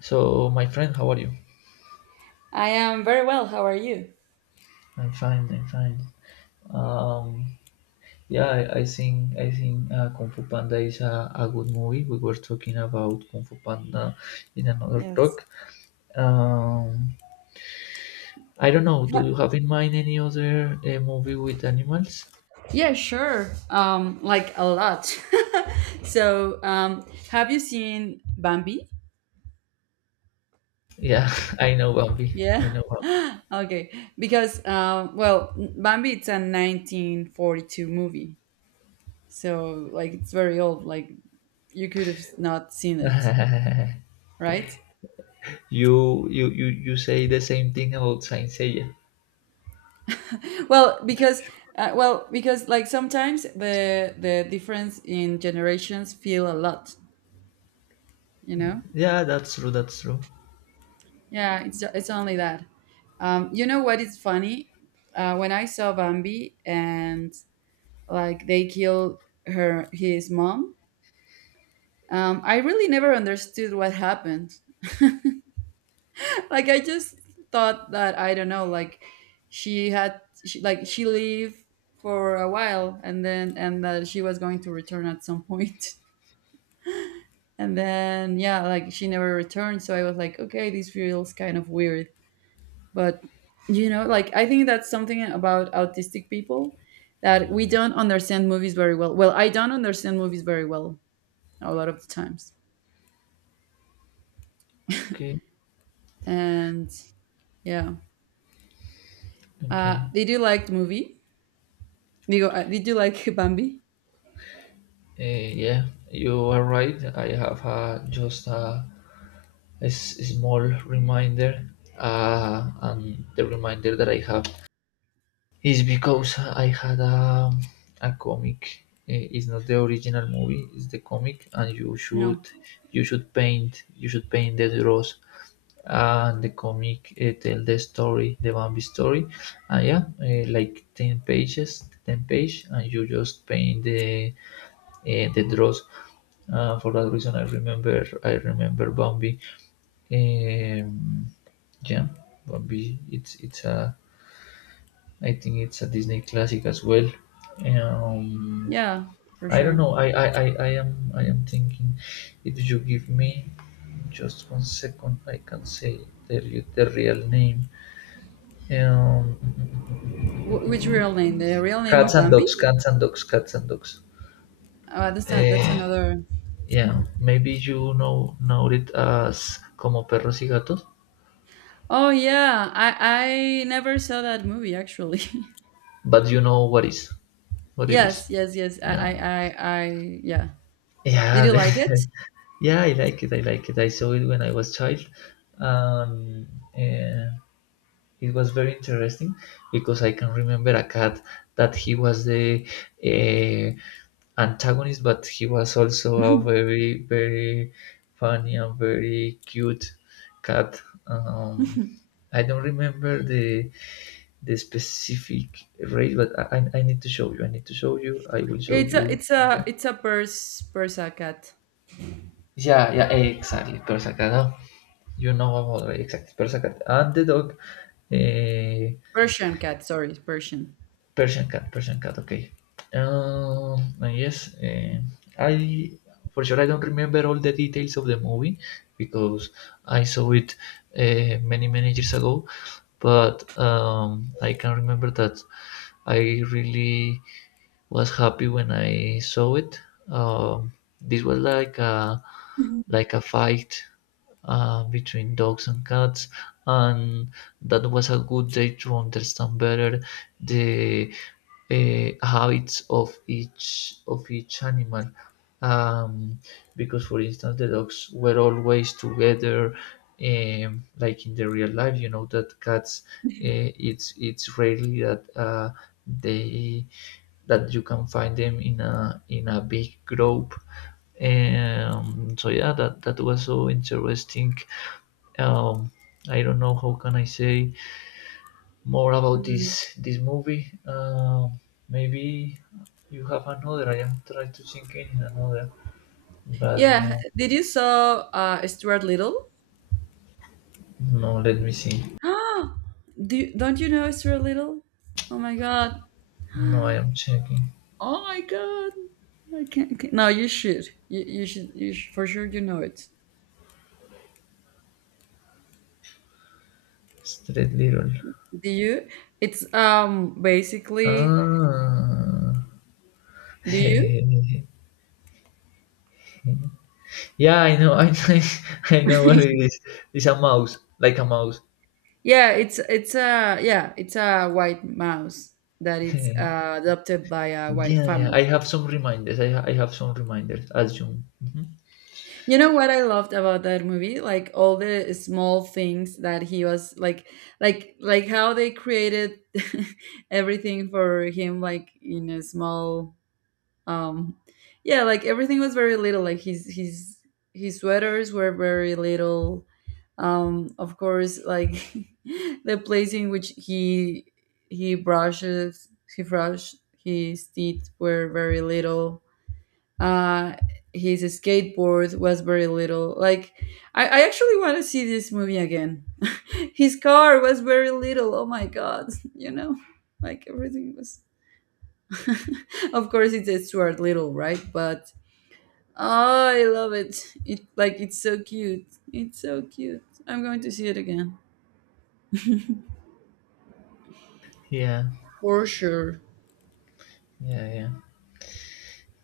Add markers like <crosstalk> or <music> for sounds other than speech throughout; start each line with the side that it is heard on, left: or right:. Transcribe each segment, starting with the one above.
left: So, my friend, how are you?
right: I am very well. How are you?
left: I'm fine. I'm fine. Um, yeah, I think Kung Fu Panda is a good movie. We were talking about Kung Fu Panda in another talk.
right: Yes.
left: Um, I don't know. Do
right: Ha-
left: you have in mind any other movie with animals?
right: Yeah, sure. Like a lot. <laughs> So, have you seen Bambi?
left: Yeah, <laughs> I know Bambi. I
right: Yeah.
left: know Bambi.
right: <laughs> Okay. Because, well, Bambi it's a 1942 movie. So, like, it's very old. Like, you could have not seen it,
left: <laughs>
right: right?
left: You say the same thing about Saint Seiya.
right: Well, because like sometimes the difference in generations feel a lot, you know?
left: Yeah, that's true. That's true.
right: Yeah, it's only that. You know what is funny? When I saw Bambi and like they killed her his mom, I really never understood what happened. <laughs> Like I just thought that, I don't know, like like she lived for a while and then and that she was going to return at some point. <laughs> And then yeah, like she never returned, so I was like, okay, this feels kind of weird. But like I think that's something about autistic people that we don't understand movies very well. Well, I don't understand movies very well a lot of the times.
left: Okay.
right: And yeah,
left: Okay.
right: did you like the movie? Digo, did you like <laughs> Bambi?
left: Yeah, you are right. I have just small reminder, and the reminder that I have is because I had a comic. It's not the original movie; it's the comic, and you should
right: No.
left: you should paint you should paint the draws. And the comic tell the story, the Bambi story, and yeah, like ten pages, ten page, and you just paint the draws. For that reason, I remember Bambi. Um, yeah, Bambi. It's a I think it's a Disney classic as well. Um,
right: Yeah, for
left: I don't
right: sure.
left: know. I am thinking. If you give me just 1 second, I can say tell you the real name. Um,
right: Which real name, the real name
left: cats
right: of
left: and
right: Bambi?
left: dogs. Cats and dogs. Cats and dogs.
right: That's
left: Eh,
right: another.
left: yeah, maybe you know it as como perros y gatos.
right: Oh yeah, I never saw that movie actually.
left: But you know what is
right: <laughs>
left: what it is.
right: Yes, yes, yes,
left: Yeah,
right: I, I, yeah. Did
left: yeah.
right: you like it?
left: <laughs> Yeah, I like it. I like it. I saw it when I was child. um eh, it was very interesting because I can remember a cat that he was the uh, antagonist, but he was also a
right: <laughs>
left: very very funny and very cute cat. um I don't remember the specific race, but I need to show you. I need to show you. I will show
right: It's a
left: you
right: it's a
left: then.
right: it's a Persa cat.
left: Yeah, yeah, exactly. Persa cat. Huh? You know about it, exactly Persa cat and the dog. eh,
right: Persian cat, sorry, Persian.
left: Persian cat. Persian cat. Okay. Um. And yes. I for sure I don't remember all the details of the movie because I saw it many many years ago. But I can remember that I really was happy when I saw it. Um, this was like a fight between dogs and cats, and that was a good day to understand better the habits of each animal. Um, because, for instance, the dogs were always together like in the real life. You know that cats, it's rarely that they that you can find them in a big group. So yeah, that was so interesting. Um, I don't know how can I say more about
right: Mm.
left: this movie. Maybe you have another. I am trying to think in another, but
right: Yeah.
left: no,
right: Did you saw Stuart Little?
left: no. Let me see.
right: <gasps> Don't you know Stuart Little? Oh my god.
left: No, I
right: <gasps>
left: am checking.
right: Oh my god. I can't- No, you should. You should. You should, for sure. You know it.
left: Straight little.
right: Do you? It's basically.
left: Ah.
right: Do you?
left: <laughs> Yeah, I know, <laughs> I know what it
right: <laughs>
left: is. It's a mouse, like a mouse.
right: Yeah, it's a white mouse that it's
left: <laughs>
right: adopted by a white
left: Yeah, yeah. I
right: family.
left: have some reminders. I have some reminders. Assume. Hmm.
right: You know what I loved about that movie? Like all the small things that he was like, like how they created <laughs> everything for him, like in a small, um yeah, like everything was very little. Like his sweaters were very little, of course, like <laughs> the place in which he brushes he brushed his teeth were very little, uh his skateboard was very little. Like I actually want to see this movie again. <laughs> His car was very little, oh my god, <laughs> you know like everything was, <laughs> of course, it's Stuart Little, right? But, oh, I love it. It, like, it's so cute. It's so cute. I'm going to see it again
left: Yeah,
right: for sure.
left: yeah, yeah.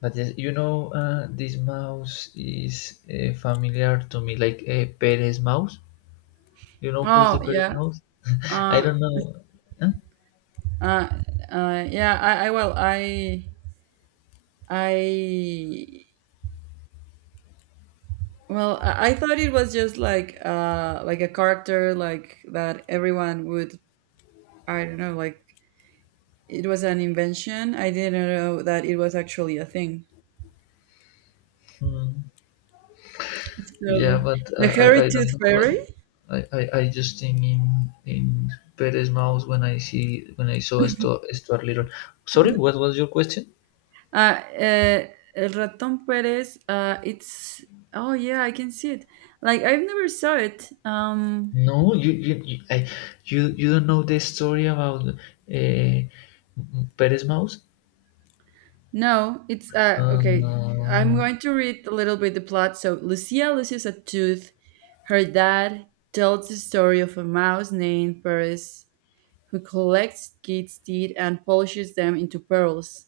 left: But yes, you know, this mouse is familiar to me, like a Perez mouse. You know who is the
right: Oh
left: Perez
right: yeah.
left: mouse? I
right: Uh,
left: don't know. Huh?
right: uh, yeah. I, I thought it was just like a character like that everyone would. I don't know. Like it was an invention. I didn't know that it was actually a thing.
left: Hmm. Yeah,
right: So
left: but I,
right: the
left: I, I
right: hairy
left: don't
right: tooth
left: know, but
right: fairy.
left: I just think in Perez Mouse when I see when I saw Stuart, Stuart Little. Sorry, what was your question?
right: Uh, uh, El Ratón Pérez. It's Oh yeah, I can see it. Like I've never saw it.
left: No, you, I, you don't know the story about Perez Mouse?
right: No, it's okay. I'm
left: No.
right: going to read a little bit the plot. So Lucia loses a tooth. Her dad tells the story of a mouse named Pérez who collects kids' teeth and polishes them into pearls.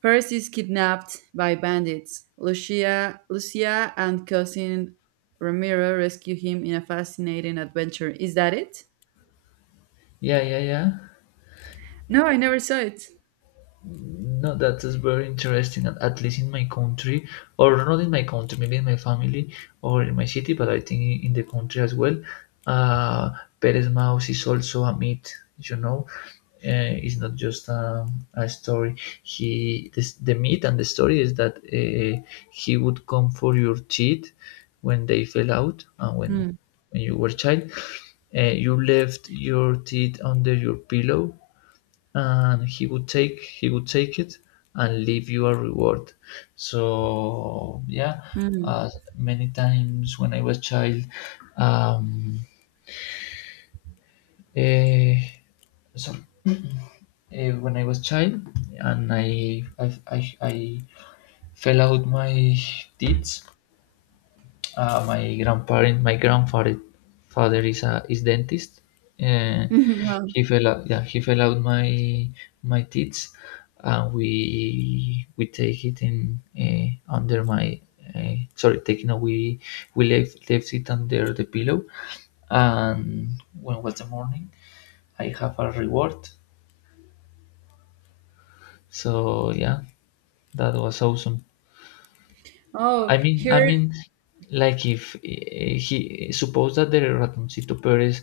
right: Paris is kidnapped by bandits. Lucia and cousin Ramiro rescue him in a fascinating adventure. Is that it?
left: Yeah, yeah, yeah.
right: No, I never saw it.
left: No, that is very interesting, and at least in my country, or not in my country, maybe in my family or in my city, but I think in the country as well. Uh, Perez Mouse is also a myth, you know. It's not just a story. He this, the myth and the story is that he would come for your teeth when they fell out and when
right: Mm,
left: when you were a child. You left your teeth under your pillow and he would take it and leave you a reward. So yeah,
right: mm.
left: uh, many times when I was child. um eh, sorry, when I was child and I fell out my teeth. My grandparent, my grandfather, father is a is dentist. Uh,
right: <laughs> No.
left: he fell out. Yeah, he fell out my my teeth, and we take it in under my sorry taking no, we left it under the pillow, and when was the morning, I have a reward. So yeah, that was awesome. I
right: Oh,
left: mean, I
right: here.
left: mean, like if he suppose that the ratoncito Perez,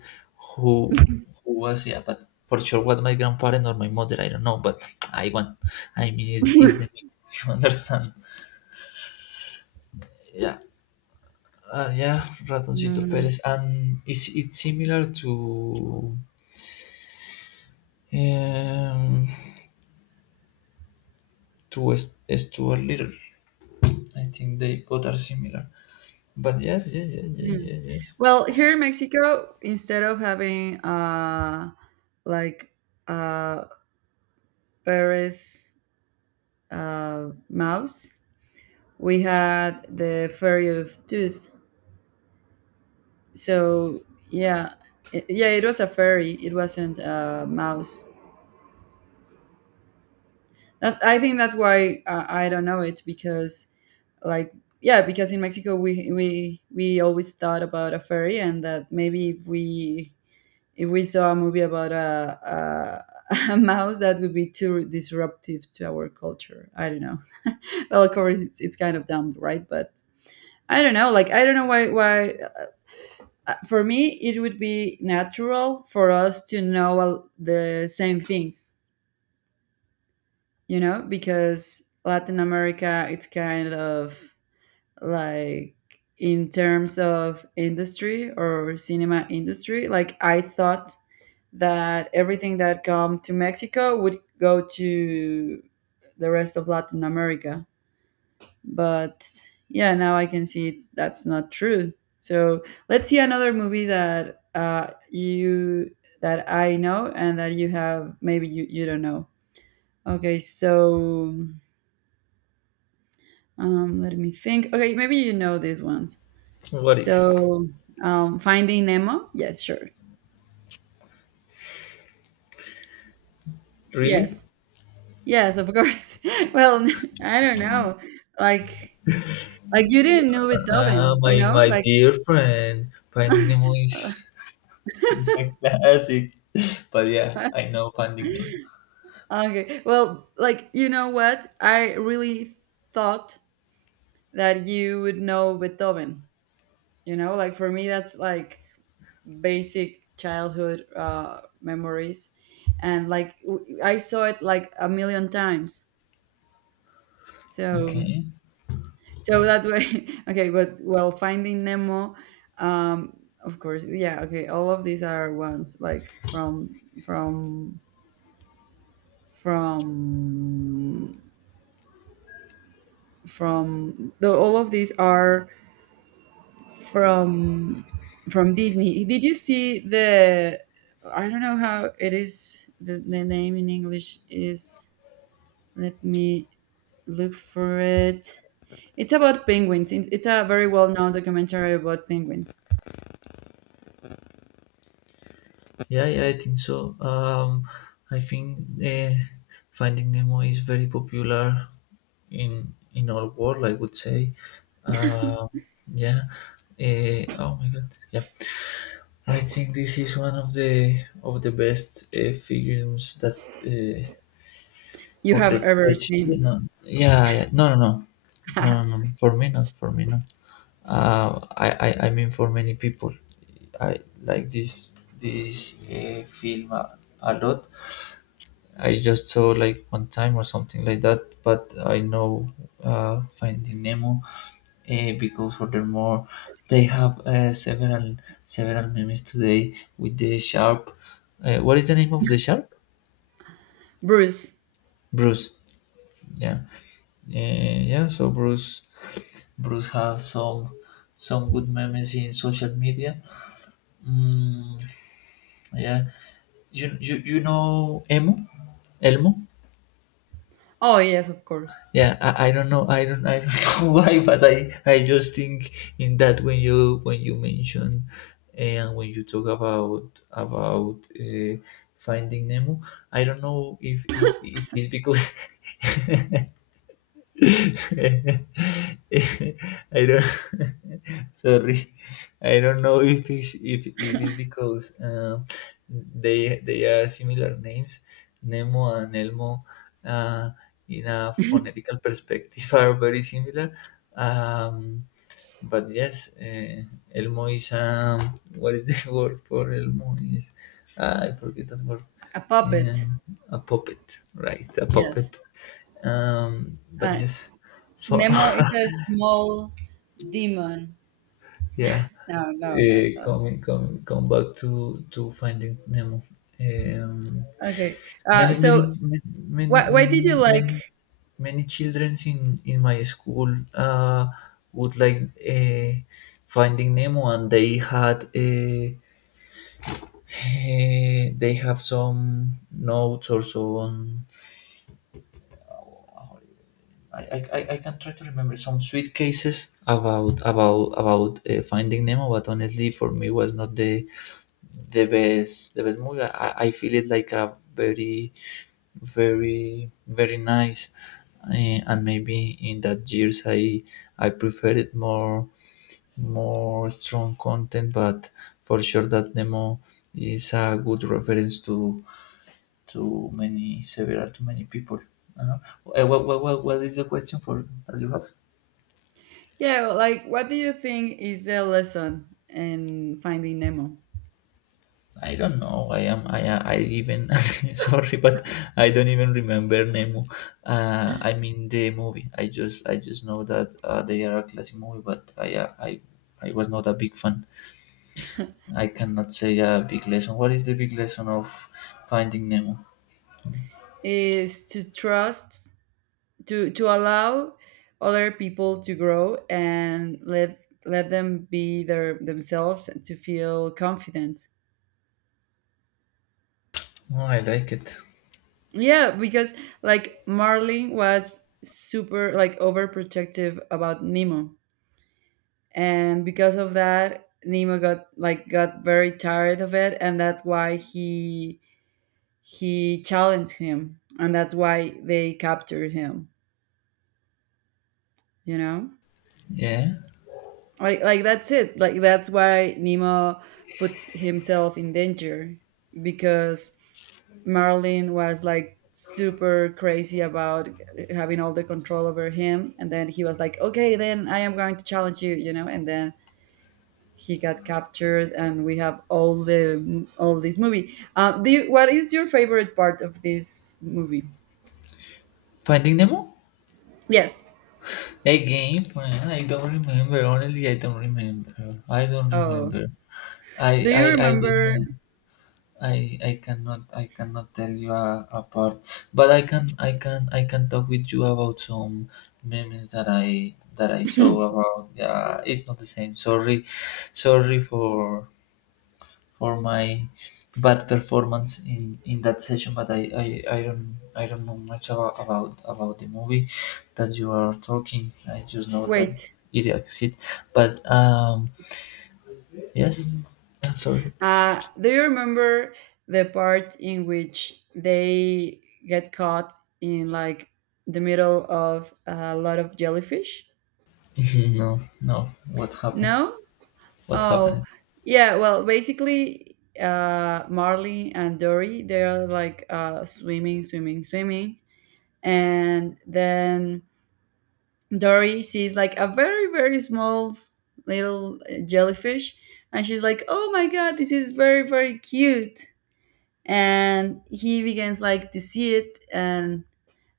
left: who who was yeah, but for sure was my grandparent or my mother, I don't know, but I want. I mean, is the meat,
right: <laughs>
left: <laughs> you understand? Yeah, yeah, ratoncito
right: Mm,
left: Perez, and is it similar um to Stuart Little? I think they both are similar. But yes, yes, yes, yes,
right: mm.
left: yes, yes.
right: Well, here in Mexico, instead of having like uh, Paris mouse, we had the Fairy of Tooth. So yeah, yeah, it was a fairy, it wasn't a mouse. That, I think that's why, I don't know it, because, like, yeah, because in Mexico we always thought about a fairy, and that maybe if we saw a movie about <laughs> a mouse, that would be too disruptive to our culture, I don't know. <laughs> Well, of course it's kind of dumb, right? But I don't know, like I don't know why. For me, it would be natural for us to know all the same things, because Latin America, it's kind of like, in terms of industry or cinema industry. Like I thought that everything that come to Mexico would go to the rest of Latin America. But yeah, now I can see it, that's not true. So let's see another movie, that I know and that you have, maybe you don't know. Okay, so, let me think. Okay, maybe you know these ones.
left: What is
right: So, Finding Nemo? Yes, sure.
left: really?
right: Yes, yes, of course. <laughs> Well, <laughs> I don't know, like like you didn't know
left: Ah,
right: Beethoven,
left: my
right: you know,
left: my
right: like.
left: dear friend, Finding Nemo is <laughs> a classic. But yeah, I
right: <laughs>
left: know Finding Nemo.
right: Okay. Well, like, you know what? I really thought that you would know Beethoven. You know, like for me, that's like basic childhood memories. And like, I saw it like a million times. So,
left: Okay.
right: so that's why, <laughs> okay. But well, Finding Nemo, um, of course, yeah, okay. All of these are ones like from, from, the, all of these are from from Disney. Did you see the? I don't know how it is. The name in English is, let me look for it. It's about penguins. It's a very well known documentary about penguins
left: Yeah, yeah, I think so. I think Finding Nemo is very popular in our world, I would say. Uh, yeah. Oh my god. Yeah. I think this is one of the best films that
right: you
left: for
right: have
left: the
right: ever
left: PhD,
right: seen.
left: no, yeah, yeah, no, no, no, no, no, no. For me, not. For me, not. I mean, for many people, I like this film a lot. I just saw like one time or something like that, but I know Finding Nemo because furthermore they have several memes today with the sharp. What is the name of the sharp?
right: <laughs> Bruce.
left: Bruce. Yeah. Yeah. So Bruce has some good memes in social media. Mm, yeah, you, you know Emo Elmo.
right: Oh yes, of course.
left: Yeah, I don't <laughs> know why, but I just think in that when you mention and when you talk about finding Nemo, I don't know if it's because <laughs> <laughs> I don't <laughs> sorry. I don't know if if it is because they are similar names, Nemo and Elmo, uh, in a phonetical perspective <laughs> are very similar. Um, but yes, Elmo is what is the <laughs> word for Elmo is ah, I forget that word.
right: A puppet.
left: Um, a puppet, right? A puppet
right: Yes.
left: but
right: Uh,
left: just so
right: Nemo is a
left: <laughs>
right: small demon.
left: yeah.
right: No, no, no, no.
left: Coming coming come back to finding Nemo. um
right: Okay.
left: many many
right: So
left: many
right: why did you
left: many many
right: like,
left: many children in my school uh would like uh, finding Nemo and they had they have some notes or so on. I can try to remember some sweet cases about Finding Nemo, but honestly, for me, was not the the best movie. I feel it like a very very very nice, uh, and maybe in that years I preferred it more more strong content, but for sure that Nemo is a good reference to many several to many people. Uh-huh. What is the question for that you have?
right: yeah, like what do you think is the lesson in Finding Nemo?
left: I don't know. I am. I. I even. <laughs> sorry, but I don't even remember Nemo. I mean the movie. I just. I just know that they are a classic movie, but I. I was not a big fan. I cannot say a big lesson. What is the big lesson of Finding Nemo?
right: Is to trust, to allow other people to grow, and let them be their themselves and to feel confidence.
left: Oh, I like it.
right: Yeah, because like Marlin was super like overprotective about Nemo, and because of that, Nemo got, like, got very tired of it, and that's why he challenged him and that's why they captured him, you know
left: Yeah,
right: like that's it, like that's why Nemo put himself in danger, because Marlin was like super crazy about having all the control over him, and then he was like, okay, then I am going to challenge you, you know and then he got captured and we have all the all this movie. What is your favorite part of this movie?
left: Finding Nemo.
right: Yes.
left: Again, man, I don't remember. Honestly, I don't remember. I don't
right: Oh,
left: remember.
right: do you
left: I just
right: remember
left: know. I cannot tell you apart, but I can talk with you about some memes that I saw about. Yeah, it's not the same. Sorry, sorry for my bad performance in that session, but I don't know much about the movie that you are talking. I just know that
right: Wait,
left: it exists, but yes, I'm sorry.
right: do you remember the part in which they get caught in like the middle of a lot of jellyfish?
left: <laughs> no no, what happened?
right: No?
left: What
right: Oh,
left: happened?
right: yeah. Well, basically, Marley and Dory, they're like, swimming, swimming, swimming. And then Dory sees like a very, very small little, jellyfish. And she's like, oh my God, this is very, very cute. And he begins like to see it, and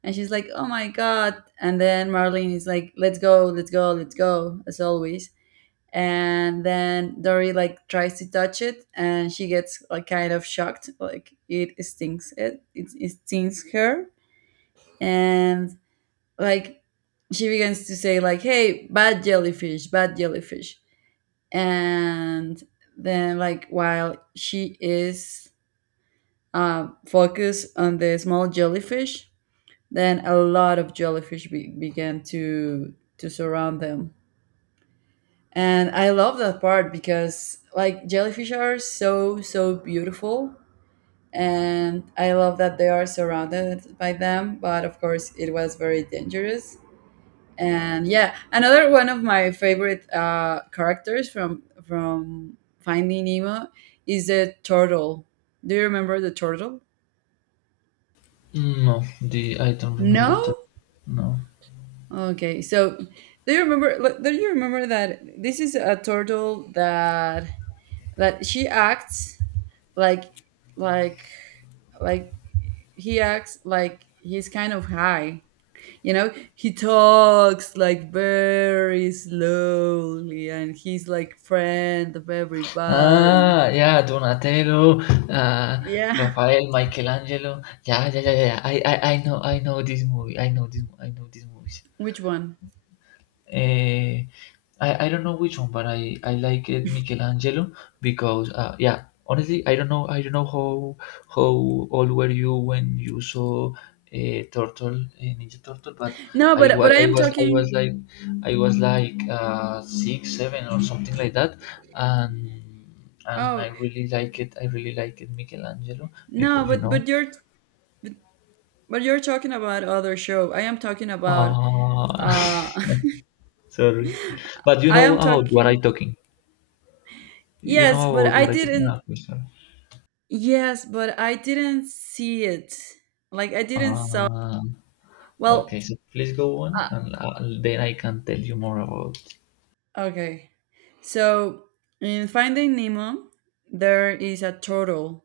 right: and she's like, oh my god. And then Marlene is like, let's go, let's go, let's go, as always. And then Dory like tries to touch it, and she gets like kind of shocked, like it stings it, stings her. And like she begins to say like, hey, bad jellyfish, bad jellyfish. And then, like, while she is, focus on the small jellyfish, then a lot of jellyfish began to surround them. And I love that part because like jellyfish are so so beautiful, and I love that they are surrounded by them, but of course it was very dangerous. And yeah, another one of my favorite, characters from Finding Nemo is the turtle. Do you remember the turtle?
left: No, the I don't remember
right: No?
left: that. No.
right: Okay, so Do you remember that this is a turtle that, she acts like like like he acts like he's kind of high. You know, he talks like very slowly, and he's like friend of everybody.
left: Ah, yeah, Donatello, uh,
right: Yeah,
left: Raphael, Michelangelo. Yeah, yeah, yeah, yeah, yeah. I know this movie. I know this movie.
right: <laughs> which one?
left: Uh, I don't know which one, but I like it Michelangelo because yeah, honestly, I don't know how old were you when you saw a turtle, a Ninja Turtle, but
right: No,
left: I,
right: but
left: wa-
right: but I am talking.
left: I was like six, seven or something like that, and and I
right: Oh
left: really like it. I really like it Michelangelo
right: no,
left: because you
right: but
left: know.
right: but you're but you're talking about other show. I am talking about
left: Uh,
right: uh <laughs>
left: <laughs> sorry, but you
right: I
left: know
right: am
left: how what I
right: talking.
left: talking. You know
right: Yes, but
left: about
right: I
left: what I think? Ah,
right: didn't.
left: okay, sorry.
right: Yes, but I didn't see it. Like I didn't saw.
left: Ah,
right: Well,
left: okay, so please go on,
right: uh,
left: and then I can tell you more about.
right: okay. So in Finding Nemo, there is a turtle,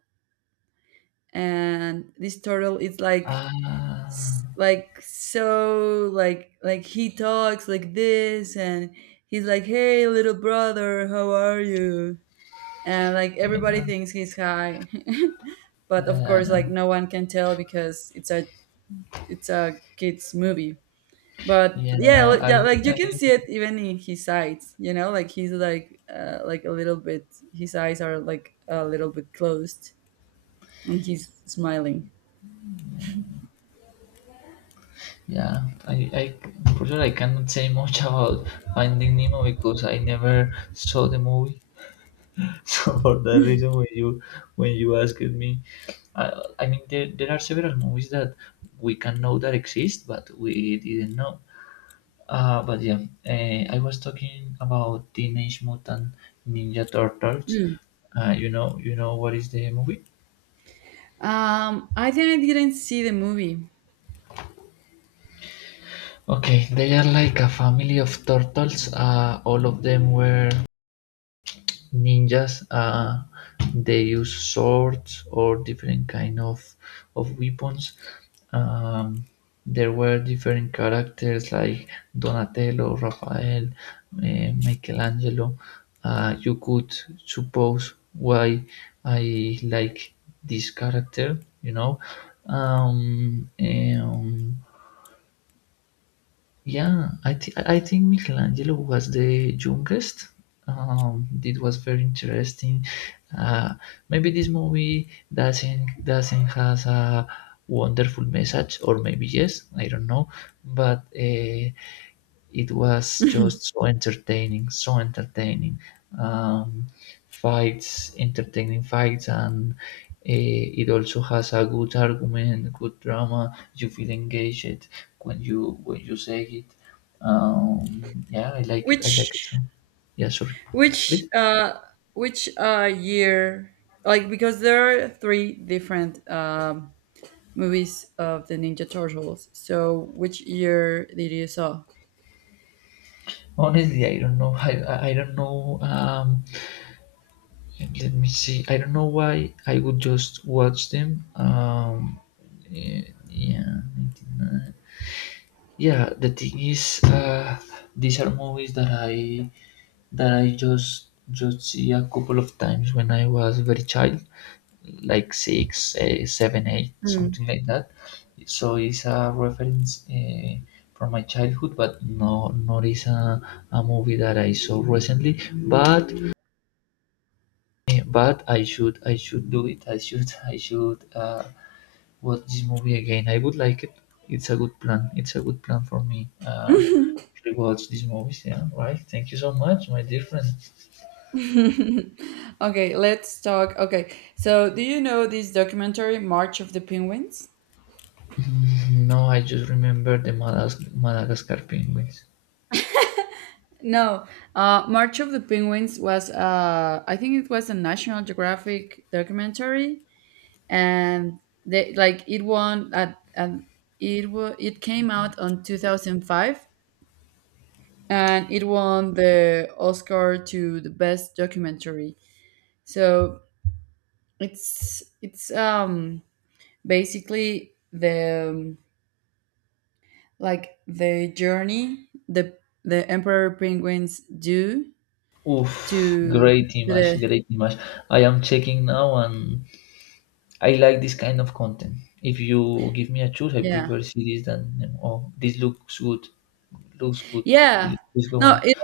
right: and this turtle is like,
left: Ah,
right: like so, like he talks like this, and he's like, "Hey, little brother, how are you?" And like
left: yeah,
right: everybody thinks he's high, <laughs> but of
left: yeah,
right: course,
left: yeah,
right: like, no one can tell because it's a kids movie. But
left: yeah,
right: yeah, yeah, like you
left: I,
right: can see it even in his eyes, like he's like, like a little bit, his eyes are like a little bit closed and he's smiling.
left: yeah, I, I, for sure, I cannot say much <laughs> about Finding Nemo because I never saw the movie. <laughs> So for that reason, when you asked me, I, I mean, there are several movies that we can know that exist, but we didn't know. But yeah, I was talking about Teenage Mutant Ninja Turtles.
right: Mm.
left: You know what is the movie?
right: I think I didn't see the movie.
left: Okay, they are like a family of turtles. All of them were ninjas, they use swords or different kind of weapons. um, there were different characters like Donatello, Raphael, Michelangelo. Uh, you could suppose why I like this character, you know. um, um, yeah, I think Michelangelo was the youngest. It was very interesting. Uh, maybe this movie doesn't has a wonderful message, or maybe yes, I don't know. But it was just so entertaining, so entertaining. Um, fights, entertaining fights, and it also has a good argument, good drama. You feel engaged when you say it. Yeah, I like it. I like it so.
right: which
left: Yeah, sorry.
right: which
left: Please.
right: uh which uh year? Like because there are three different, movies of the Ninja Turtles. So, which year did you saw?
left: Honestly, I don't know. I don't know. Let me see. I don't know why I would just watch them. Eh, yeah, 99. Yeah, the thing is, these are movies that I just see a couple of times when I was very child, like six, seven, eight,
right: Hmm.
left: something like that. So it's a reference from my childhood, but no, not is a movie that I saw recently. But but I should do it. I should <laughs> I should watch this movie again. I would like it. It's a good plan. It's a good plan for me.
right: <laughs>
left: Actually watch these movies. Yeah, right. Thank you so much, my dear friend. <laughs>
right: Okay, let's talk. Okay, so do you know this documentary, March of the Penguins?
left: Mm, now I just remember the Madagascar penguins.
right: No, March of the Penguins was, I think it was a National Geographic documentary, and they, like, it won at, and it came out on 2005, and it won the Oscar to the best documentary. So it's basically the, like the journey, the emperor penguins do
left: Oof,
right: to
left: great
right: to
left: image,
right: the,
left: great image. I am checking now, and I like this kind of content. If you give me a choice, I
right: yeah,
left: prefer series than, oh, this looks good, looks good.
right: yeah.
left: Please, please go on.
right: No, it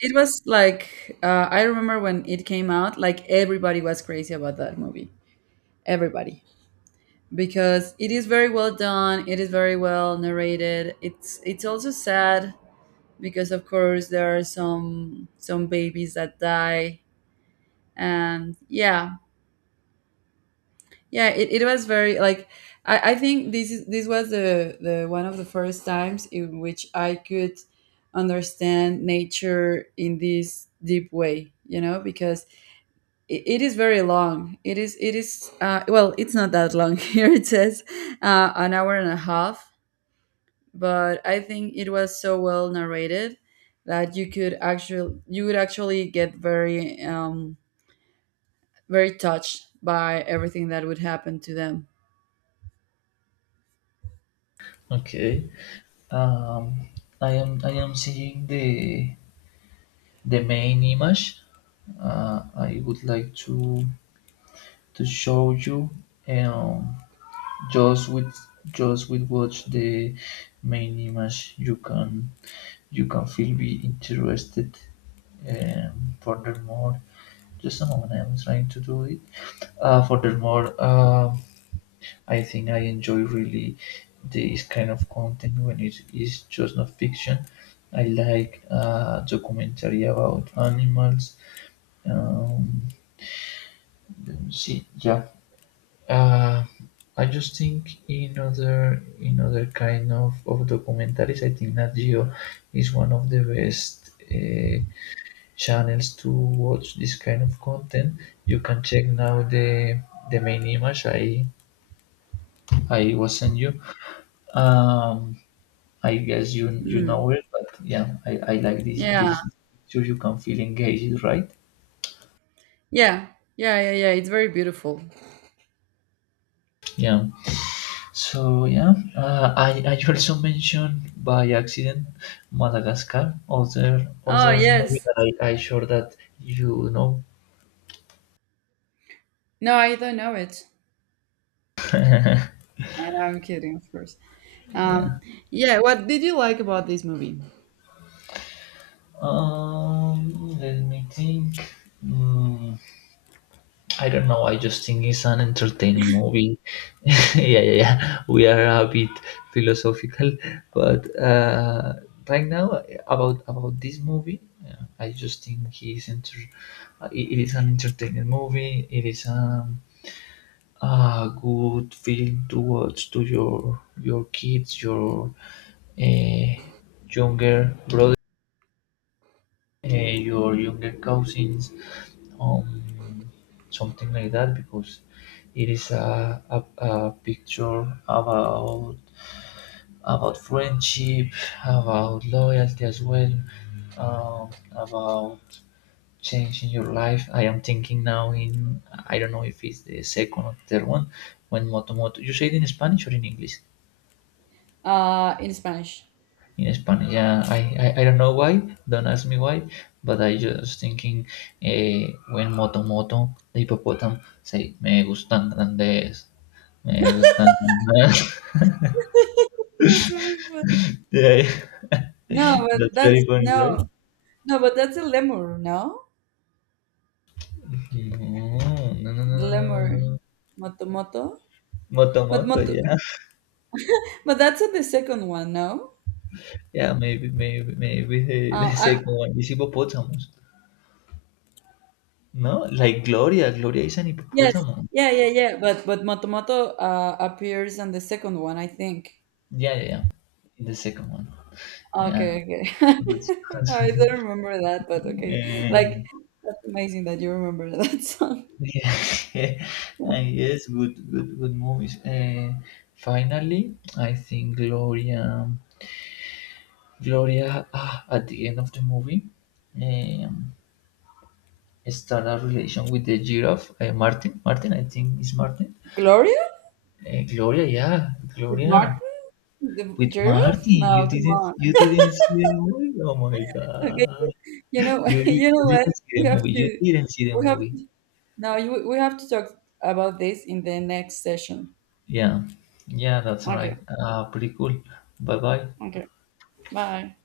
right: it was like, I remember when it came out, like everybody was crazy about that movie, everybody, because it is very well done, it is very well narrated, it's also sad, because of course there are some babies that die. And yeah, yeah, it was very like, I think this was the one of the first times in which I could understand nature in this deep way, because it is very long, it is, well, it's not that long, <laughs> here it says, an hour and a half. But I think it was so well narrated that you would actually get very, very touched by everything that would happen to them.
left: Okay. Um, I am seeing the main image. I would like to show you, um, just with just with watch the main image, you can feel be interested. Um, furthermore, just a moment, I'm trying to do it. Uh, furthermore, um, I think I enjoy really this kind of content when it is just not fiction. I like, documentary about animals, um, see, yeah. Uh, I just think in other kind of documentaries, I think Nat Geo is one of the best channels to watch this kind of content. You can check now the main image I was sent you. Um, I guess you you
right: Mm.
left: know it, but yeah, I like this
right: Yeah.
left: this picture. You can feel engaged, right?
right: Yeah. Yeah. Yeah. Yeah. It's very beautiful.
left: Yeah. So yeah, I also mentioned by accident Madagascar, other
right: Oh,
left: other movie
right: yes.
left: that I sure that you know.
right: No, I don't know it. I know, I'm kidding, of course.
left: Yeah.
right: Um, yeah. What did you like about this movie?
left: Let me think. Mm, I don't know. I just think it's an entertaining movie. <laughs> Yeah, yeah, yeah. We are a bit philosophical, but right now about this movie, yeah, I just think he is enter. Uh, it, it is an entertaining movie. It is, um, a good film to watch to your kids, your, uh, younger brother, your younger cousins, um, something like that, because it is a picture about friendship, about loyalty as well, about change in your life. I am thinking now in, I don't know if it's the second or third one, when Moto Moto. You say it in Spanish or in English?
right: In Spanish.
left: In Spanish, yeah. I, I don't know why. Don't ask me why. But I just thinking, when Moto Moto the hippopotam say me gustan grandes. Me gustan grandes.
right: That's very fun.
left: <laughs> Yeah,
right: No, but
left: that's very
right: that's,
left: funny, right?
right: no, no, but that's a lemur, no?
left: No, no, no, no,
right: The
left: no, no,
right: lemur,
left: no, no.
right: moto moto.
left: Moto
right: But
left: Moto,
right: moto,
left: yeah,
right: but that's the second one, no?
left: yeah. Maybe, maybe, maybe,
right: Uh,
left: the
right: I,
left: second one is hippopotamus. No, like Gloria. Gloria is an
right: yes,
left: hippopotamus.
right: yeah, yeah, yeah. But moto moto, appears on the second one, I think.
left: Yeah, yeah, yeah. In the second one. Yeah.
right: Okay, okay. <laughs> No,
left: That's,
right: I don't remember that, but
left: <laughs>
right: okay.
left: Eh,
right: Like, that's amazing that you remember that, <laughs> song.
left: yeah. <laughs> And yes, good, good, good movies. Eh, finally, I think Gloria, Gloria, ah, at the end of the movie, um, start a relation with the giraffe, Martin. Martin, I think is Martin.
right: Gloria
left: Eh, Gloria, yeah,
right: with
left: Gloria.
right: Martin, the
left: With
right: giraffe?
left: Martin,
right: No, come on.
left: you didn't see the movie? Oh my
right: Okay,
left: God.
right: <laughs> you
left: You
right: know what?
left: didn't see the
right: We have
left: movie. You
right: to,
left: didn't see the
right: we have
left: movie.
right: to, no, you, we have to talk about this in the next session.
left: Yeah. Yeah, that's right.
right: Okay,
left: Pretty cool. Bye bye.
right: okay. Bye.